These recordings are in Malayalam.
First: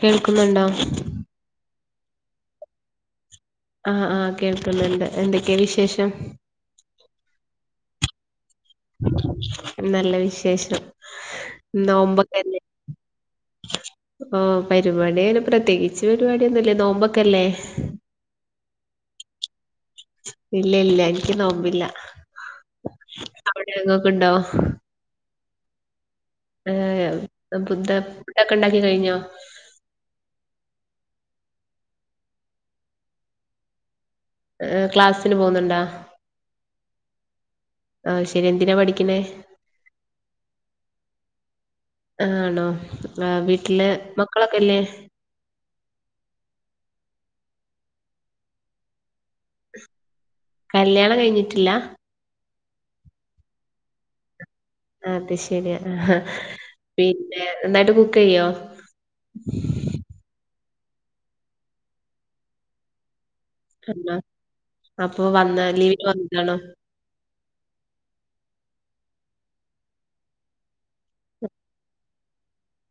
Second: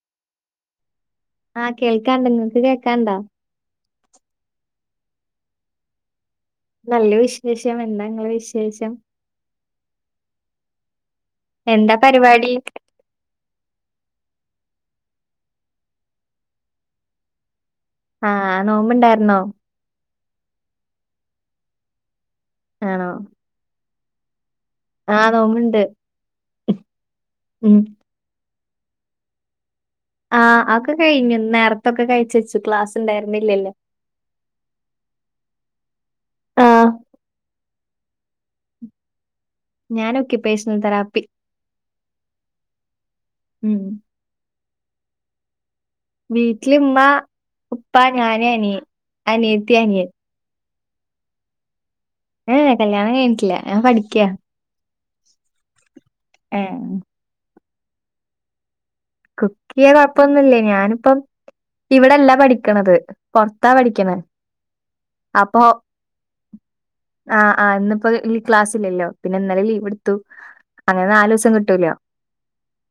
കേൾക്കുന്നുണ്ടോ? ആഹ് കേൾക്കാണ്ട് നിങ്ങക്ക് കേക്കാണ്ടാ? ആ ആ കേൾക്കുന്നുണ്ട് എന്തൊക്കെയാ വിശേഷം? നല്ല വിശേഷം. എന്താ ഇങ്ങളെ വിശേ നല്ല വിശേഷം. എന്താ പരിപാടി? നോമ്പൊക്കെല്ലേ ഓ പരിപാടി അങ്ങനെ പ്രത്യേകിച്ച് പരിപാടിയൊന്നൂല്ല നോമ്പൊക്കെയല്ലേ? ആ നോമ്പുണ്ടായിരുന്നോ? ഇല്ല ഇല്ല എനിക്ക് നോമ്പില്ല. ആണോ. അവിടെ ഇങ്ങക്ക് ഉണ്ടോ. ആ നോമ്പുണ്ട്. ഏഹ് ഏ ഫുഡ്ഡൊക്കെ ഉണ്ടാക്കി കഴിഞ്ഞോ? ആ അതൊക്കെ കഴിഞ്ഞു നേരത്തൊക്കെ കഴിച്ച് വച്ചു ക്ലാസ് ഉണ്ടായിരുന്നില്ലല്ലോ. ഏ ക്ലാസിന് പോകുന്നുണ്ടാ? ആഹ് ആ ശരി എന്തിനാ പഠിക്ക്ണേ? ഞാന് ഒക്യുപേഷണൽ തെറാപ്പി. ആ ഉം വീട്ടില് മക്കളൊക്കെയില്ലേ? വീട്ടിലുമ്മ ഉപ്പ ഞാന് അനി അനിയത്തി അനിയൻ. കല്യാണം കഴിഞ്ഞിട്ടില്ല. ഏ കല്യാണം കഴിഞ്ഞിട്ടില്ല. ഞാൻ പഠിക്ക അത് ശരിയാ. പിന്നെ നന്നായിട്ട് കുക്ക് ചെയ്യോ? കുക്ക് ചെയ്യാൻ കൊഴപ്പൊന്നൂല്ല. ഞാനിപ്പം ഇവിടല്ല പഠിക്കണത് പൊറത്താ ആണോ? പഠിക്കണെ വന്ന അപ്പൊ ലീവിന് വന്നതാണോ ആ ആ ഇന്നിപ്പോ ഈ ക്ലാസ്സില്ലല്ലോ. പിന്നെ ഇന്നലെ ലീവ് എടുത്തു. അങ്ങനെ നാലു ദിവസം കിട്ടൂലോ.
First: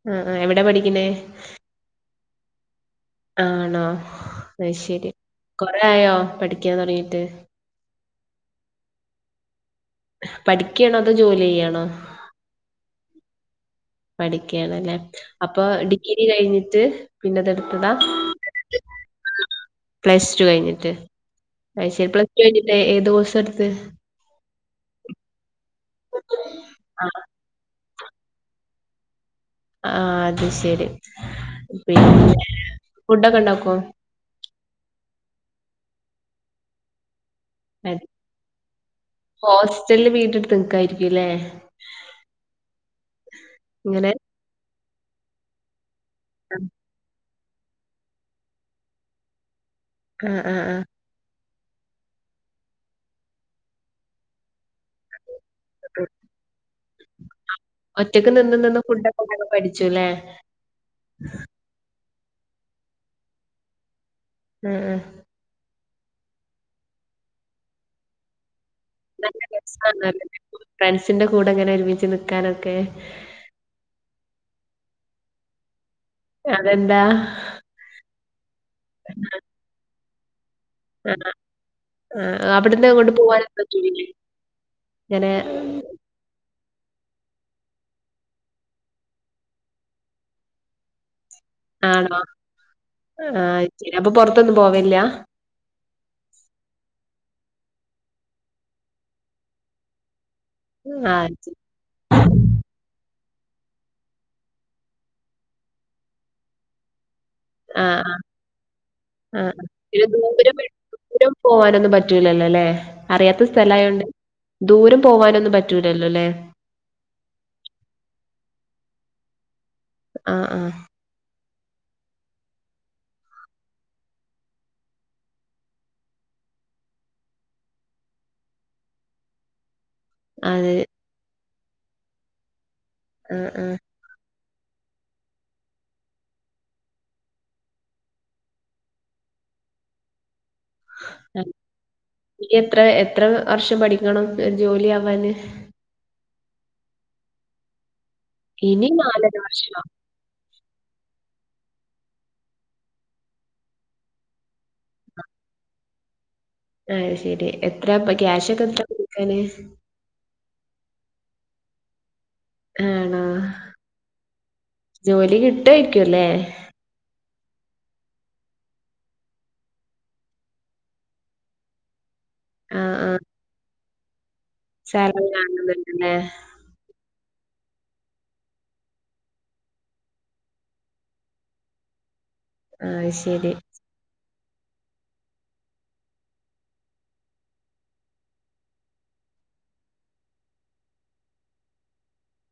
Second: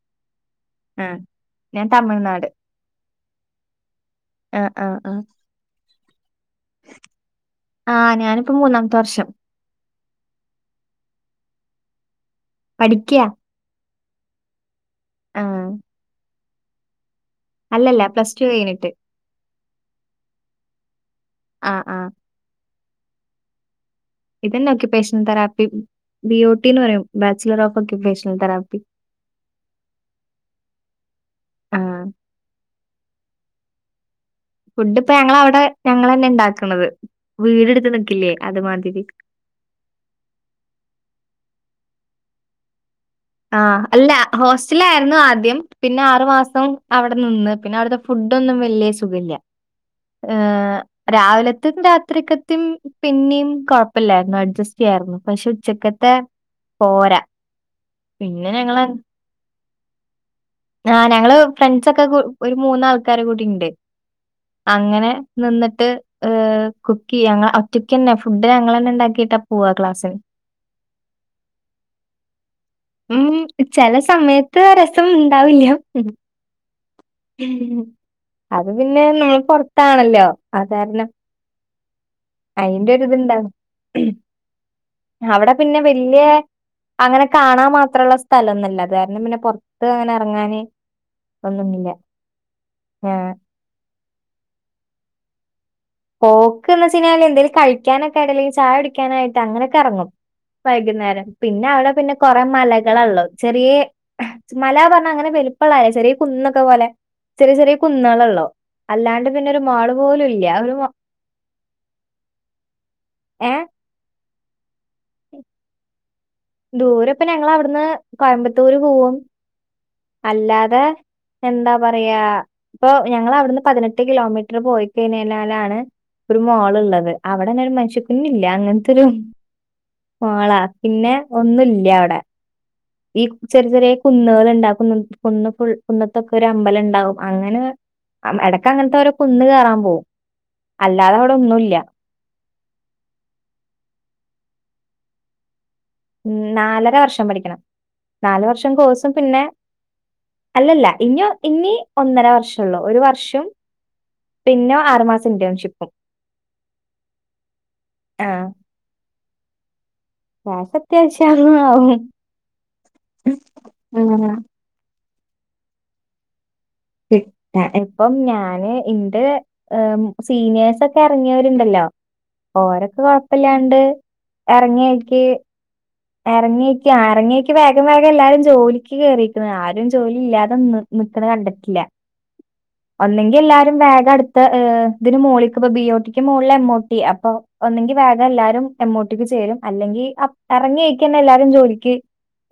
ഉം ഉം എവിടെ പഠി ആ ഞാൻ തമിഴ്നാട്. ആണോ ആഹ് അ ആഹ് ശരി ആഹ് കൊറെ ആയോ പഠിക്കാന്ന് തുടങ്ങിട്ട് ആഹ് ഞാനിപ്പ മൂന്നാമത്തെ വർഷം പഠിക്കണോ അതോ ജോലി ചെയ്യണോ പഠിക്കയാ പഠിക്കയണല്ലേ അപ്പൊ ആഹ് ഡിഗ്രി കഴിഞ്ഞിട്ട് പിന്നെത എടുത്തതാ അല്ലല്ല പ്ലസ് ടു കഴിഞ്ഞിട്ട് പ്ലസ് ടു കഴിഞ്ഞിട്ട് ആഹ് അ ശരി ആഹ് പ്ലസ് ടു കഴിഞ്ഞിട്ടേ ഏത് ദിവസം എടുത്ത് ഇത തന്നെ ഒക്യുപേഷണൽ തെറാപ്പി ബിഒടിിന്ന് പറയും ബാച്ചലർ ഓഫ് ഒക്കയുപേഷണൽ തെറാപ്പി ആ അത് ശരി ആഹ് പിന്നെ ഫുഡൊക്കെ ഉണ്ടാക്കോ ഫുഡ് ഇപ്പ ഞങ്ങള അവിടെ ഞങ്ങ തന്നെ ഉണ്ടാക്കുന്നത് അ ഹോസ്റ്റലില് വീട്ട എടുത്ത് നിക്കായിരിക്കുല്ലേ [inaudible] ആഹ അല്ല ഹോസ്റ്റലായിരുന്നു ആദ്യം പിന്നെ ആറു മാസം അവിടെ നിന്ന് പിന്നെ അവിടുത്തെ ഫുഡൊന്നും വലിയ സുഖമില്ല ആഹ് ആഹ് ആഹ് രാവിലെ അത്തും രാത്രിക്കത്തിും പിന്നെയും കുഴപ്പില്ലായിരുന്നു അഡ്ജസ്റ്റ് ചെയ്യായിരുന്നു പക്ഷെ ഉച്ചക്കത്ത് പോര ഒറ്റക്ക് പിന്നെ നിന്ന് നിന്ന് ഞ ഫുഡൊക്കെ ഇണ്ടാക്കാൻ പഠിച്ചുല്ലേ ഞ ക്കെ ഒരു മൂന്ന ആൾക്കാര കൂടി ഉണ്ട് ആഹ് ആഹ് അങ്ങനെ നിന്നിട്ട് ഹ് കുക്ക് ചെയ്യ ഞങ്ങൾ ഒറ്റക്ക തന്നെ ഫുഡ് ഞങ്ങൾ തന്നെ നല്ല രസണ ഫ്രണ്ട്സിന്റെ കൂടെ എങ്ങനെ ഒരുമച്ച് നിക്കാനൊക്കെ ഉം ചില സമയത്ത് രസം ഉണ്ടാവില്ല അതെന്താ അത് പിന്നെ നമ്മൾ പുറത്താണല്ലോ അ കാരണം ആ അവിടുന്ന് അയിന്റെ അങ്ങോട്ട് ഒരിത്ന്താണ് പോവാനൊന്നും പറ്റൂലേ ഇങ്ങനെ അവിടെ പിന്നെ വല്യ അങ്ങനെ കാണാ മാത്രുള്ള സ്ഥലംൊന്നല്ല അതാരണം പിന്നെ പൊറത്ത് അങ്ങനെ ഇറങ്ങാന് ആണോ ആഹ ശരി അപ്പൊ പുൊറത്തൊന്നും പോവില്ല പോക്ക്ന്ന് വച്ച കിഞ്ഞാൽ എന്തേലും കഴിക്കാനൊക്ക ആയിട്ട് അല്ലെങ്ക ചായ കുടിക്കാനായിട്ട് അങ്ങനൊക്കെ ഇറങ്ങും ആ വൈകുന്നേരം ശരി പിന്നെ അവിടെ പിന്നെ കൊറെേ മലകളള്ളൂ ചെറിയ മല പറഞ്ഞ അങ്ങനെ വെലുപ്പള്ളല്ലേ ചെറിയ കുന്നൊക്കെ പോലെ ചെറിയ ചെറിയ ആ ആ കുന്നുകളള്ളോ അല്ലാണ്ട് പിന്നെ ഒരു മാള് പോലും ഇല്ല ഒരു ഒരും പോവാനൊന്നും പറ്റൂലല്ലോ അല്ലെ അറിയാത്ത ഏഹ് സ്ഥല ആയോണ്ട് ദൂരം പോവാനൊന്നും പറ്റൂലല്ലോല്ലേ ദൂര ഇപ്പൊ ഞങ്ങ അവിടുന്ന് കോയമ്പത്തൂർ പോവും ആ ആ അല്ലാതെ എന്താ പറയാ ഇപ്പൊ ഞങ്ങ അവിടുന്ന് പതിനെട്ട് കിലോമീറ്റർ പോയി കഴഞ്ഞാലാണ് ഒരു മോൾ ഉള്ളത് അവിടെന്നെ ഒരു മനുഷിക്കുന്ന ഇില്ല അങ്ങനത്തെരു മളാ അതെ പിന്നെ ഒന്നുംല്ല അവിടെ ഈ ആ ആ ചെറിയ ചെറിയ കുന്നുകൾുണ്ട് ഫു കുന്നത്തൊക്കെ ഒരു അമ്പലം ഉണ്ടാവും അങ്ങനെ ഇടക്ക അങ്ങനത്തെ ഒരുര കൊന്ന് കേയറാൻ പോകും എത്ര എത്ര വർഷം പഠിക്കണം ജോലി ആവാാന് ഉ നാലര വർഷം പഠിക്കണം നാല വർഷം ഇനി കോഴ്സും നാലര പിന്നെ വർഷോ അല്ലല്ല ഇനി ഇനി ഒന്നര വർഷംള്ളൂ ഒരു വർഷം പിന്നെ ആറുമാസം ഇന്റേൺഷിപ്പും അ ശെരി എത്ര ക്യാഷ് ഒക്കെ എത്രിക്കാന് ക്യാഷൊക്കെ ആത്യാവശ്യം ആവും ആണോ ജോലി കിട്ടായിക്കുവല്ലേ ഇപ്പം ഞാന് ഇന്റെ സീനിയേഴ്സ്ക്കെ ഇറങ്ങിയവരുണ്ടല്ലോ ആ ഓരൊക്കെ ആ കൊഴപ്പില്ലാണ്ട് ഇറങ്ങിയക്ക് സാലറി കാണുന്നുണ്ടല്ലേ ഇറങ്ങിയക്ക് ആ ഇറങ്ങിയക്ക് വേഗം വേഗം എല്ലാരും ജോലിക്ക് കേറിരിക്കുന്ന ആരും ജോലി ഇല്ലാതെ നിക്കുന്നത് കണ്ടിട്ടില്ല ആഹ് ഒന്നെങ്കി ശരി എല്ലാരും വേഗടു ഇതിന് മുകളള ബി ഒട്ടിക്ക് മുകളിൽ എമ്മഒ ട്ടി അപ്പൊ ഒന്നെങ്കി വേഗം എല്ലാവരും എംഒ ട്ടി ക്ക് ചേരും അല്ലെങ്കി ഇറങ്ങിഴക്കന്നെ എല്ലാരും ജോലിക്ക്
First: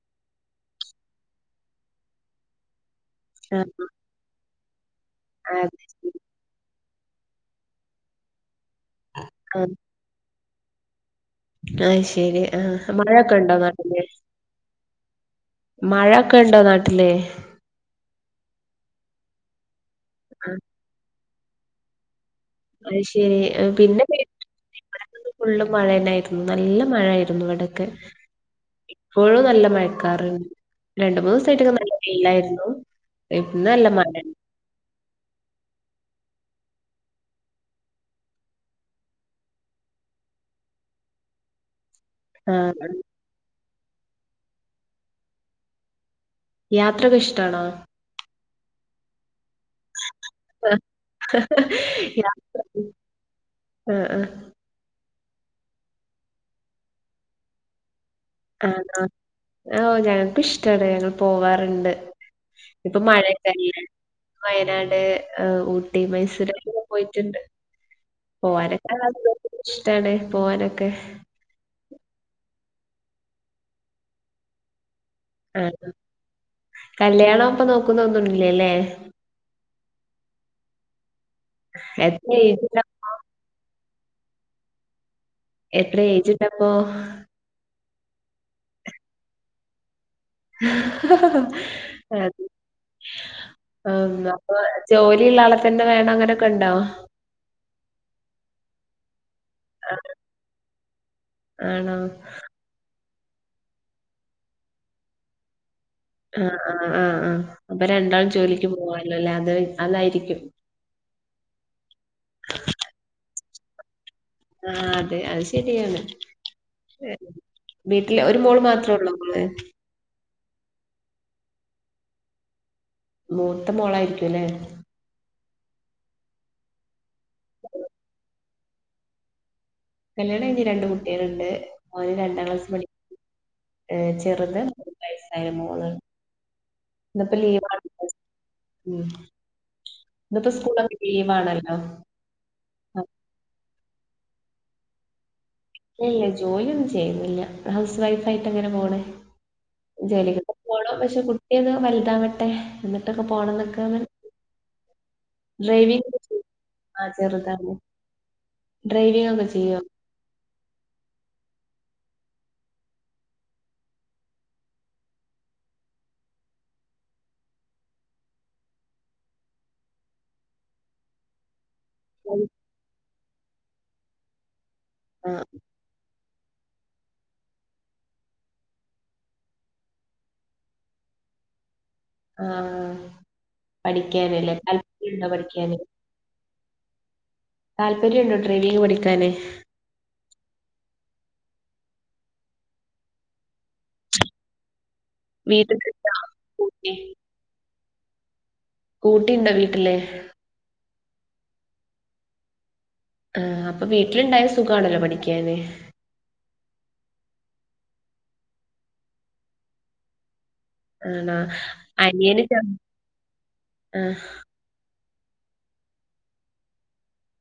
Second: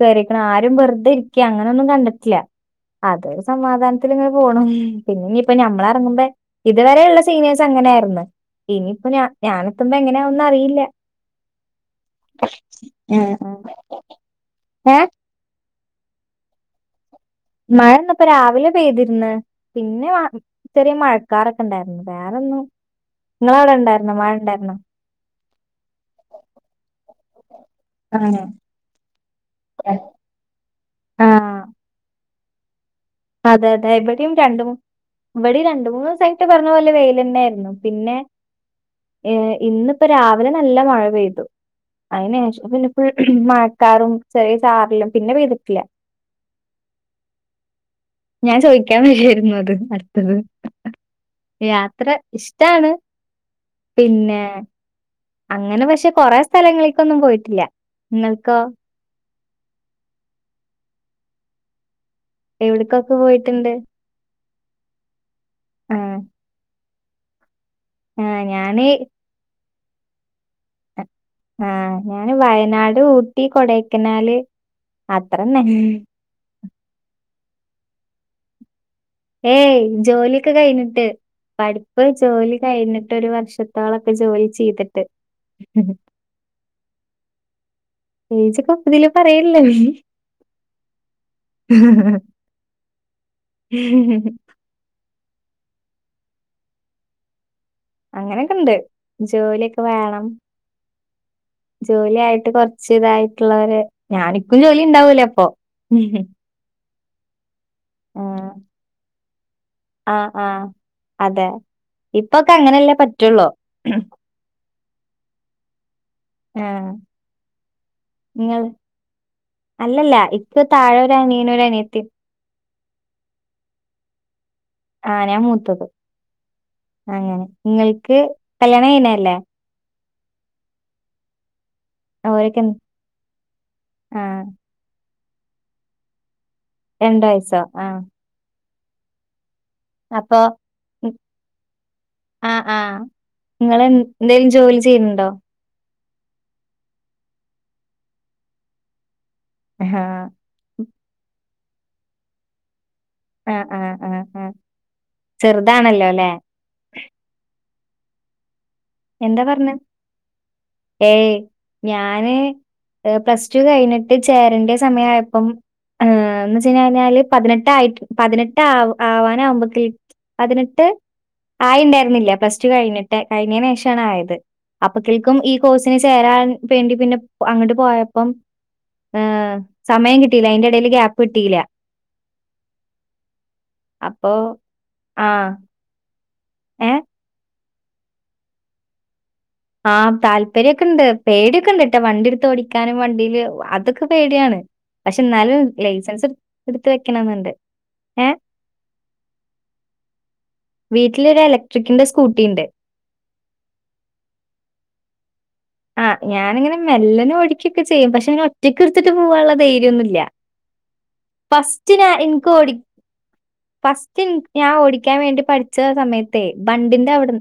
കയറിരിക്കണം ആരും വെറുതെ ഇരിക്ക അങ്ങനെയ ഒന്നും കണ്ടിട്ടില്ല അതൊ ആഹ് സമാധാനത്തില് ഇങ്ങനെ പോണു പിന്നെ യിപ്പ അത് ശരി ഞമ്മളറങ്ങുമ്പ ഇതുവരെെയുള്ള സീനിയേഴസ് അങ്ങനെയ ആയിരുന്ന് ഇനിയിപ്പോഞഞാനെത്തുമ്പോ എങ്ങനെയാന്നും അറിയില്ല ആഹ് ശരി ആഹ് മഴൊക്കെ ഉണ്ടേ നാട്ടില് ഏ മഴൊക്കെ ഉണ്ടോ നാട്ടില് മഴ ഇന്ന് ഇപ്പ രാവിലെ പെയ്തിരുന്ന് പിന്നെ മറി ആഹ് ചെറിയ മഴക്കാറൊക്കെ ഉണ്ടായിരുന്നു അ ശെരി പിന്നെ മഴ ഇണ്ടായിരുന്നോ? ഇവിടെ ഫുുള്ളും മഴ തന്നൊയിരുന്നു നല്ല മഴായിരുന്നു ഇവിടക്ക് ആണോ ഇപ്പോഴും നല്ല മഴക്കാറണ്ട് രണ്ട് മൂന്ന് ആഹ് ദിവസമായിട്ടൊക്കെ നല്ല വെയിലായിരുന്നു ഇന്ന് അതെ നല്ല അതെ ഇവിടെയും മഴണ്ട് രണ്ട് മൂ ഇവിടെ രണ്ട് മൂന്ന് ദിവസാ പറഞ്ഞ പോലെ വെയ്ൽ തന്നെ ആരുന്നു പിന്നെ ഏർ ഇന്നിപ്പോ രാവിലെ നല്ല മഴ പെയ്തു അതിന് ശേഷം പിന്നെ ആഹ് മഴക്കാറും ചെറിയ ചാറലും പിന്നെ പെയ്തിട്ടില്ല യാത്രൊക്കെ ഇഷ്ടാണോ ഞാൻ ചോദിക്കാൻ വഴിയായിരുന്നു അത് അടുത്തത് യാത്ര യാത്ര ഇഷ്ടാണ് ആഹ് ആഹ് പിന്നെ അങ്ങനെ പക്ഷെ കൊറെ സ്ഥലങ്ങളേക്കൊന്നും പോയിട്ടില്ല നിങ്ങൾക്കോ ആ ഞങ്ങൾക്ക് ഇഷ്ടണ് ഞങ്ങൾ പോവാാറുണ്ട് ഇപ്പൊ എവിടേക്കൊക്കെ പോയിട്ടുണ്ട്? മഴയൊക്കെയിലെ. വയനാട് ഊട്ടി, ആഹ് മൈസൂർ, അങ്ങനെ പോയിട്ണ്ട് ആഹ് ഞാന് പോവാനൊക്കെ ഇഷ്ടാണ് പോവാനൊക്കെ ആഹ് ഞാന് വയനാട്, ഊട്ടി, കൊടക്കനാല് അത്രന്നെ അപ്പൊ നോക്കുന്ന ഒന്നുംല്ലേല്ലേ ഏയ് ജോലിയൊക്കെ കഴിഞ്ഞിട്ട് പഠിപ്പ് എത്ര ജോലി ഏജ്ണ്ടപ്പോ? കഴിഞ്ഞിട്ട് ഒരു വർഷ ത്തോളൊക്കെ ജോലി ചെയ്തിട്ട് എത്ര ഏജിണ്ടപ്പൊ [unintelligible] അത് ആ ജോലി ള്ള ആള് തന്നെ വേണം അങ്ങനെയൊക്കെ ഉണ്ടോ അങ്ങനൊക്കെ ഇണ്ട് ജോലിയൊക്കെ ആഹ് വേണം ആണോ? ജോലി ആായിട്ട് കൊറച്ച് ഇതായിട്ടുള്ളവര് ഞാനിക്കും ജോലി ഉണ്ടാവൂലേ അപ്പൊ ഉം ആ ആ ആ അപ്പൊ രണ്ടാളും ജോലിക്ക് പോകാലോ അല്ലേ ആഹ് ആഹ് അതെ ഇപ്പൊക്കെ അങ്ങനെല്ലേ പറ്റുള്ളൂ ആ അതെ അത് ശരിയാണ് ആഹ് വീട്ടില് ഒരു നിങ്ങൾ മോള് മാത്രേ ഉള്ളൂ ങ്ങള് അല്ലല്ല ഇക്ക് താഴെ ഒരനിയനും ഒരനിയത്തി മൂത്ത മോളായിരിക്കുംല്ലേ ആഹ് ഞാൻ അങ്ങനെ നിങ്ങൾക്ക് കല്യാണം കഴിഞ്ഞത് അല്ലേ കല്യാണം കഴിഞ്ഞ് രണ്ട് കുട്ടികള് ഉണ്ട് മോന് രണ്ടാം ഓരൊക്കെ ക്ലാസ് പഠിക്കു ആഹ് രണ്ട് വയസ്സ ആ ഉം അപ്പൊ ഇന്നിപ്പോ സ്കൂളൊക്കെ ലീവാണല്ലോ ആഹ ആഹ നിങ്ങൾ എന്തോലും ജോലി ചെയ്യുണണ്ടോ ഇല്ല ജോലിയൊന്നും ചെയ്യുന്നില്ല ഹൗസ് വൈഫ് ആയിട്ട് അങ്ങനെ പോണേ ആഹ് ജോലിക്കൊക്കെ പോണം പക്ഷെ കുട്ടി ഒന്ന് വലുതാാവട്ടെ എന്നിട്ടൊക്കെ പോണം ആഹ് ആഹ് എന്നൊക്കെ ആഹ് ആഹ് ഡ്രൈവി ചെറുതാണല്ലോ അല്ലെ ആ ചെറുത ആ. എന്താ പറഞ്ഞ ഏയ് ഞാന് പ്ലസ് ടു കഴിഞ്ഞിട്ട് ചേരണ്ട സമയയപ്പം- ഏർ എ വെച്ച കഴിഞ്ഞ കഴിഞ്ഞാല് പതിനെട്ട ആ് പതിനെട്ട് ആ ആവാനാകുമ്പത്ത- അതിനിട്ട് ആയി ഉണ്ടായിരുന്നില്ല പ്ലസ് ടു കഴിഞ്ഞിട്ട് കഴിഞ്ഞതിന് ശേഷമാണ് ആയത് ആ അപ്പക്കൾക്കും ഈ കോഴ്സിന് ചേരാൻ വേണ്ടി പിന്നെ അങ്ങോട്ട് പോയപ്പം- ആഏ സമയം കിട്ടിയില്ല അതിറെ ഇടയില് ഗ്യാപ്പ് കിട്ടിയില്ല ആഹ അപ്പൊ പഠിക്കാനല്ലേ താല്പര്യ ആഹ് പഠിക്കാന ഏഹ് താല്പര്യുണ്ടോ ട്രെയിനിങ് പഠിക്കാന്? ആഹ് താല്പര്യംൊക്കെ ഇണ്ട് പേടിയൊക്കെ ഇണ്ട് ട്ടാ വണ്ടി എടുത്ത് ഓടിക്കാനും വണ്ടിയില് അതൊക്കെ പേടിയാണ്. പക്ഷെ എന്നാലും വീട്ടില് ലൈസൻസ് എടുത്ത വെക്കണംന്നുണ്ട് ഏ സ്കൂട്ടിണ്ടോ വീട്ടില്? വീട്ടില ഒരു എലക്ട്രിക്കിന്റെ സ്കൂട്ടി ഉണ്ട്. ആ അപ്പൊ വീട്ടിലുണ്ടായ സുഖമാണല്ലോ പഠിക്കാന് ആഹ് ഞാനിങ്ങനെ മെല്ലനും ഒഴിക്കിയൊക്കെ ചെയ്യും പക്ഷെ ഒറ്റക്കടുത്തിട്ട് പോവാനുള്ള ധൈര്യൊന്നുമ ഇല്ല ആണോ ഫസ്റ്റ് ഞാ അനിയന് എനിക്ക് ഓ ചെർ ആഹ് ഫസ്റ്റ് ഞാൻ ഓടി - ടിക്കാൻ വേണ്ടി പഠിച്ച സമയത്തെ ബണ്ടിന്റെ അവിടു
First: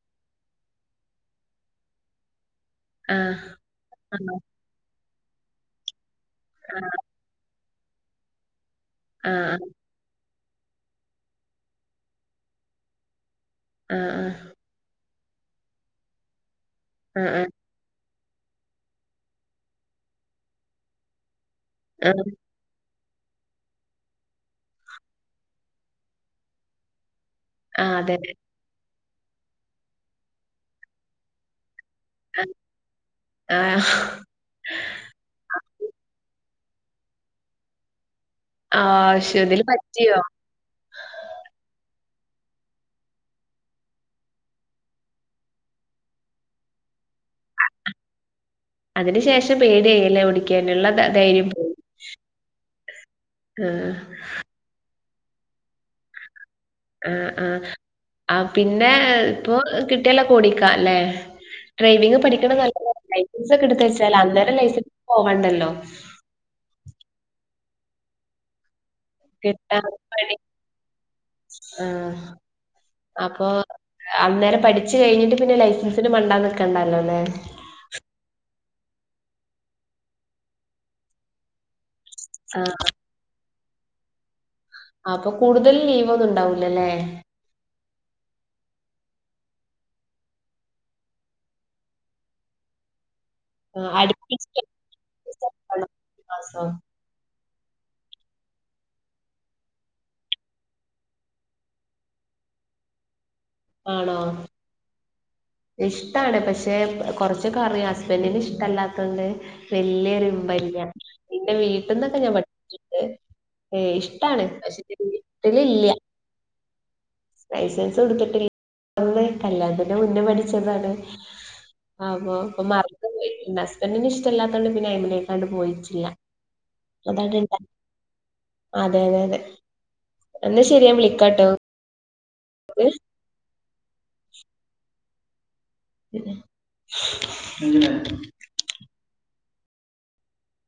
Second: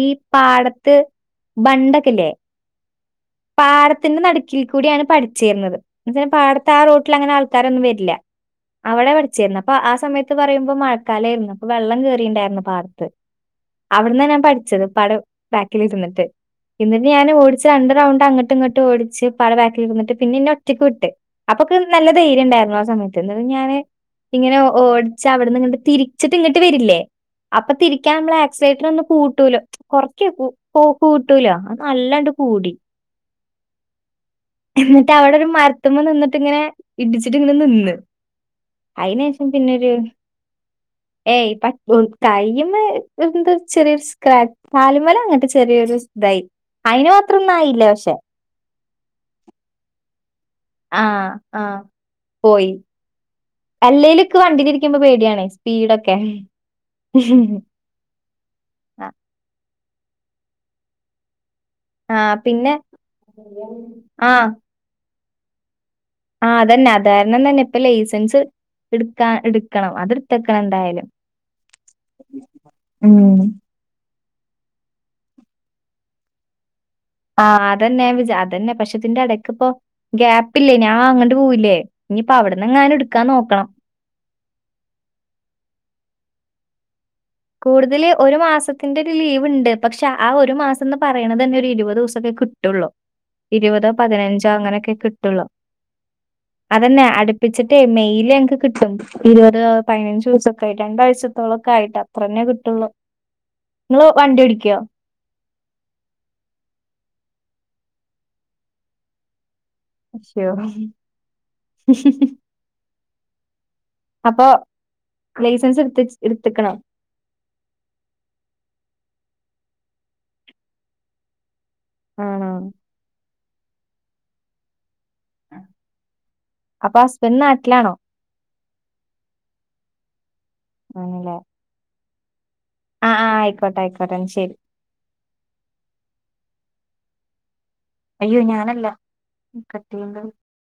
ഈ പാടത്ത്- ബണ്ടക്കല്ലേ ആഹ് പാടത്തിന്റെ ആണോ നടുക്കിൽ കൂടിയാണ് പഠിച്ചുേരുന്നത് പിന്നെപാടത്തെ ആ ആഹ് റൂട്ടിൽ അങ്ങനെ ആൾ രോന്നും വരില്ല അവിടെ ആഹ് പഠിച്ചിരുന്നു അപ്പൊ ആ സമയത്ത്- പറയുമ്പോ മഴക്കാലമായിയിരുന്നു അപ്പൊ വെള്ളം കേയറിയിണ്ടായിരുന്നു പാടത്ത് ആഹ് അവിടന്ന ഞാൻ പഠിച്ചത് പട ബാക്കിൽിരുന്നിട്ട് എന്നിട്ട് ആഹ് ഞാൻ ആഹ് ഓ രണ്ട് റൗണ്ട് അങ്ങോട്ട് ഇങ്ങട്ട് ഓടിച്ച് പാട ബാക്കിലിന്നിട്ട് പിന്നെന്ന ഒറ്റക്ക് വിട്ട് അപ്പൊക്ക നല്ല ആഹ് ധൈര്യം ഉണ്ടായിരുന്നു ആ സമയത്ത്. മ ഞാാന് ഇങ്ങനെ ഓടിച്ച് അവിടന്ന് ഇങ്ങോട്ട് തിരിച്ചിട്ട് ഇങ്ങട്ട് വരില്ലേ അപ്പൊ ആഹ് അതെ തിരിക്കാനുള്ള ആക്സൈിന ഒ കൂട്ടൂല കൊറച്ച പോ കൂട്ടൂല നല്ല ആഹ് കൂടി ആഹ് എന്നിട്ട് അവിടെരു മരത്തുമ നിന്നിട്ടിങ്ങനെ ഇടിച്ചിട്ട് ഇങ്ങനെ നിന്ന് ആഹ് ശോ അതിനേഷം ഇതില് പിന്നരു പറ്റിയോ ഏയ് പ തയ്യമ്മ എന്ത ചെറിയൊരു സ്ക്രാച്ച് പാലി മല അങ്ങനട്ട് ചെറിയൊരു തൈ അയിന് മാത്രൊന്നും ആയില്ല പക്ഷെ. അതിനന് ശേഷം പേടിയ യില്ലേ ഓടി ആഹ ആഹ പോയി. ആഹ് അല്ലലൊക്ക് വണ്ടി ഇരിക്കുമ്പോ പേടിയാണേ സ്പീഡൊക്കെ ആഹ! ആ ആ പിന്നെ ഇപ്പൊ- കിട്ടിയാല് ഓടിക്കാ അല്ലേ ഡ്രൈവിംഗ ആഹ് പഠിക്കണ പിന്നെ നല്ലത ലൈസൻസ് ഒക്കെ എടുത്ത വച്ചാൽ അന്നേരം ലൈസൻസ് പോവാണ്ടല്ലോ. ആ അതന്നെ അതാരണം തന്നെ ഇപ്പൊ ലൈസൻസ്- എടുക്കാ കിട്ടാൻ എടുക്കണം അത്ടുത്തക്കണം എന്തായാലും. ആ ഉം അപ്പൊ അന്നേരം പഠിച്ചു കഴിഞ്ഞിട്ട് പിന്നെ ലൈസൻസിന് മണ്ടന്നൊക്കണ്ടല്ലോ. ആഹ് അതന്നെജ അതന്നെ പക്ഷെ ഇതിന്റെ ഇടക്ക് ഇപ്പോ ഗ്യാപ്പില്ലേനി ഞാൻ അങ്ങോട്ട് പോവ്ല്ലേ ഇനിയിപ്പ ആഹ് അവിടന്ന്ങ്ങാനൻ എടുക്കാൻ നോക്കണം. അപ്പൊ കൂടുതൽ ലീവ് ഒന്നും ഉണ്ടാവൂലല്ലേ. കൂടുതൽ ഒരു മാസത്തിന്റെ ഒരു ലീവ് ഉണ്ട് പക്ഷെ ആ ഒരു മാസം എന്ന് പറയണ തന്നെ ഒരു ഇരുപത് ദിവസക്കെ- കിട്ടുള്ളൂ. ആഹ് ഇരുപതോ പതിനഞ്ചോ അടുപ്പിച്ച് അങ്ങനെയൊക്കെ കിട്ടുള്ളു ആണോ? മാസം അതെന്നെ അടു പ്പിച്ചിട്ടേ മെയിൽ ഞങ്ങക്ക് കിട്ടും ഇരുപത് പതിനഞ്ചു ദിവസൊക്കെ കഴിഞ്ഞിട്ടാണ് രണ്ടാഴ്ചത്തോളൊക്കെ ആയിട്ട അത്രന്നേ കിട്ടുള്ളൂ ആണോ വണ്ടി ഓടിക്കോ ഇഷ്ടാണ് പക്ഷെ കൊറച്ചൊക്കെ അറിയാം ഹസ്ബന്റന് ഇഷ്ടമല്ലാത്തൊണ്ട് വലിയ അശ്യോ ഇമ്പല്ല നിന്റെ വീട്ടിൽന്നൊക്കെ ഞാൻ പ ഏ ഇഷ്ടാണ് അപ്പൊ പക്ഷ ലൈസൻസ് ഇട്ടില്ല എടുത്ത് എടുത്തക്കണോ ലൈസൻസ് കൊടുത്തിട്ട് ഒന്ന് കല്യാണത്തിന്റെ മുന്നേ പഠിച്ചതാണ് ആ ആണോ അപ്പൊ മറന്ന് പോയി പിന്നെ ഹസ്ബന്ഡറിന് ഇഷ്ടമല്ലാത്തണ്ട് പിന്നെ എമ ണ്ട് പോയിട്ടില്ല അപ്പൊ ഹസ്ബൻഡ് അതട്ട്ണ്ട നാട്ടിലാണോ അതെ അതെ അതെ എന്നാ ശരിയാ ഞാ ആണല്ലേ വിളിക്കാട്ടോ മോ കട്ടായിക്കാട്ടെ ശരി മം അയ്യോ ഞാനല്ല കട്ട ചെയ്യേണ്ടത്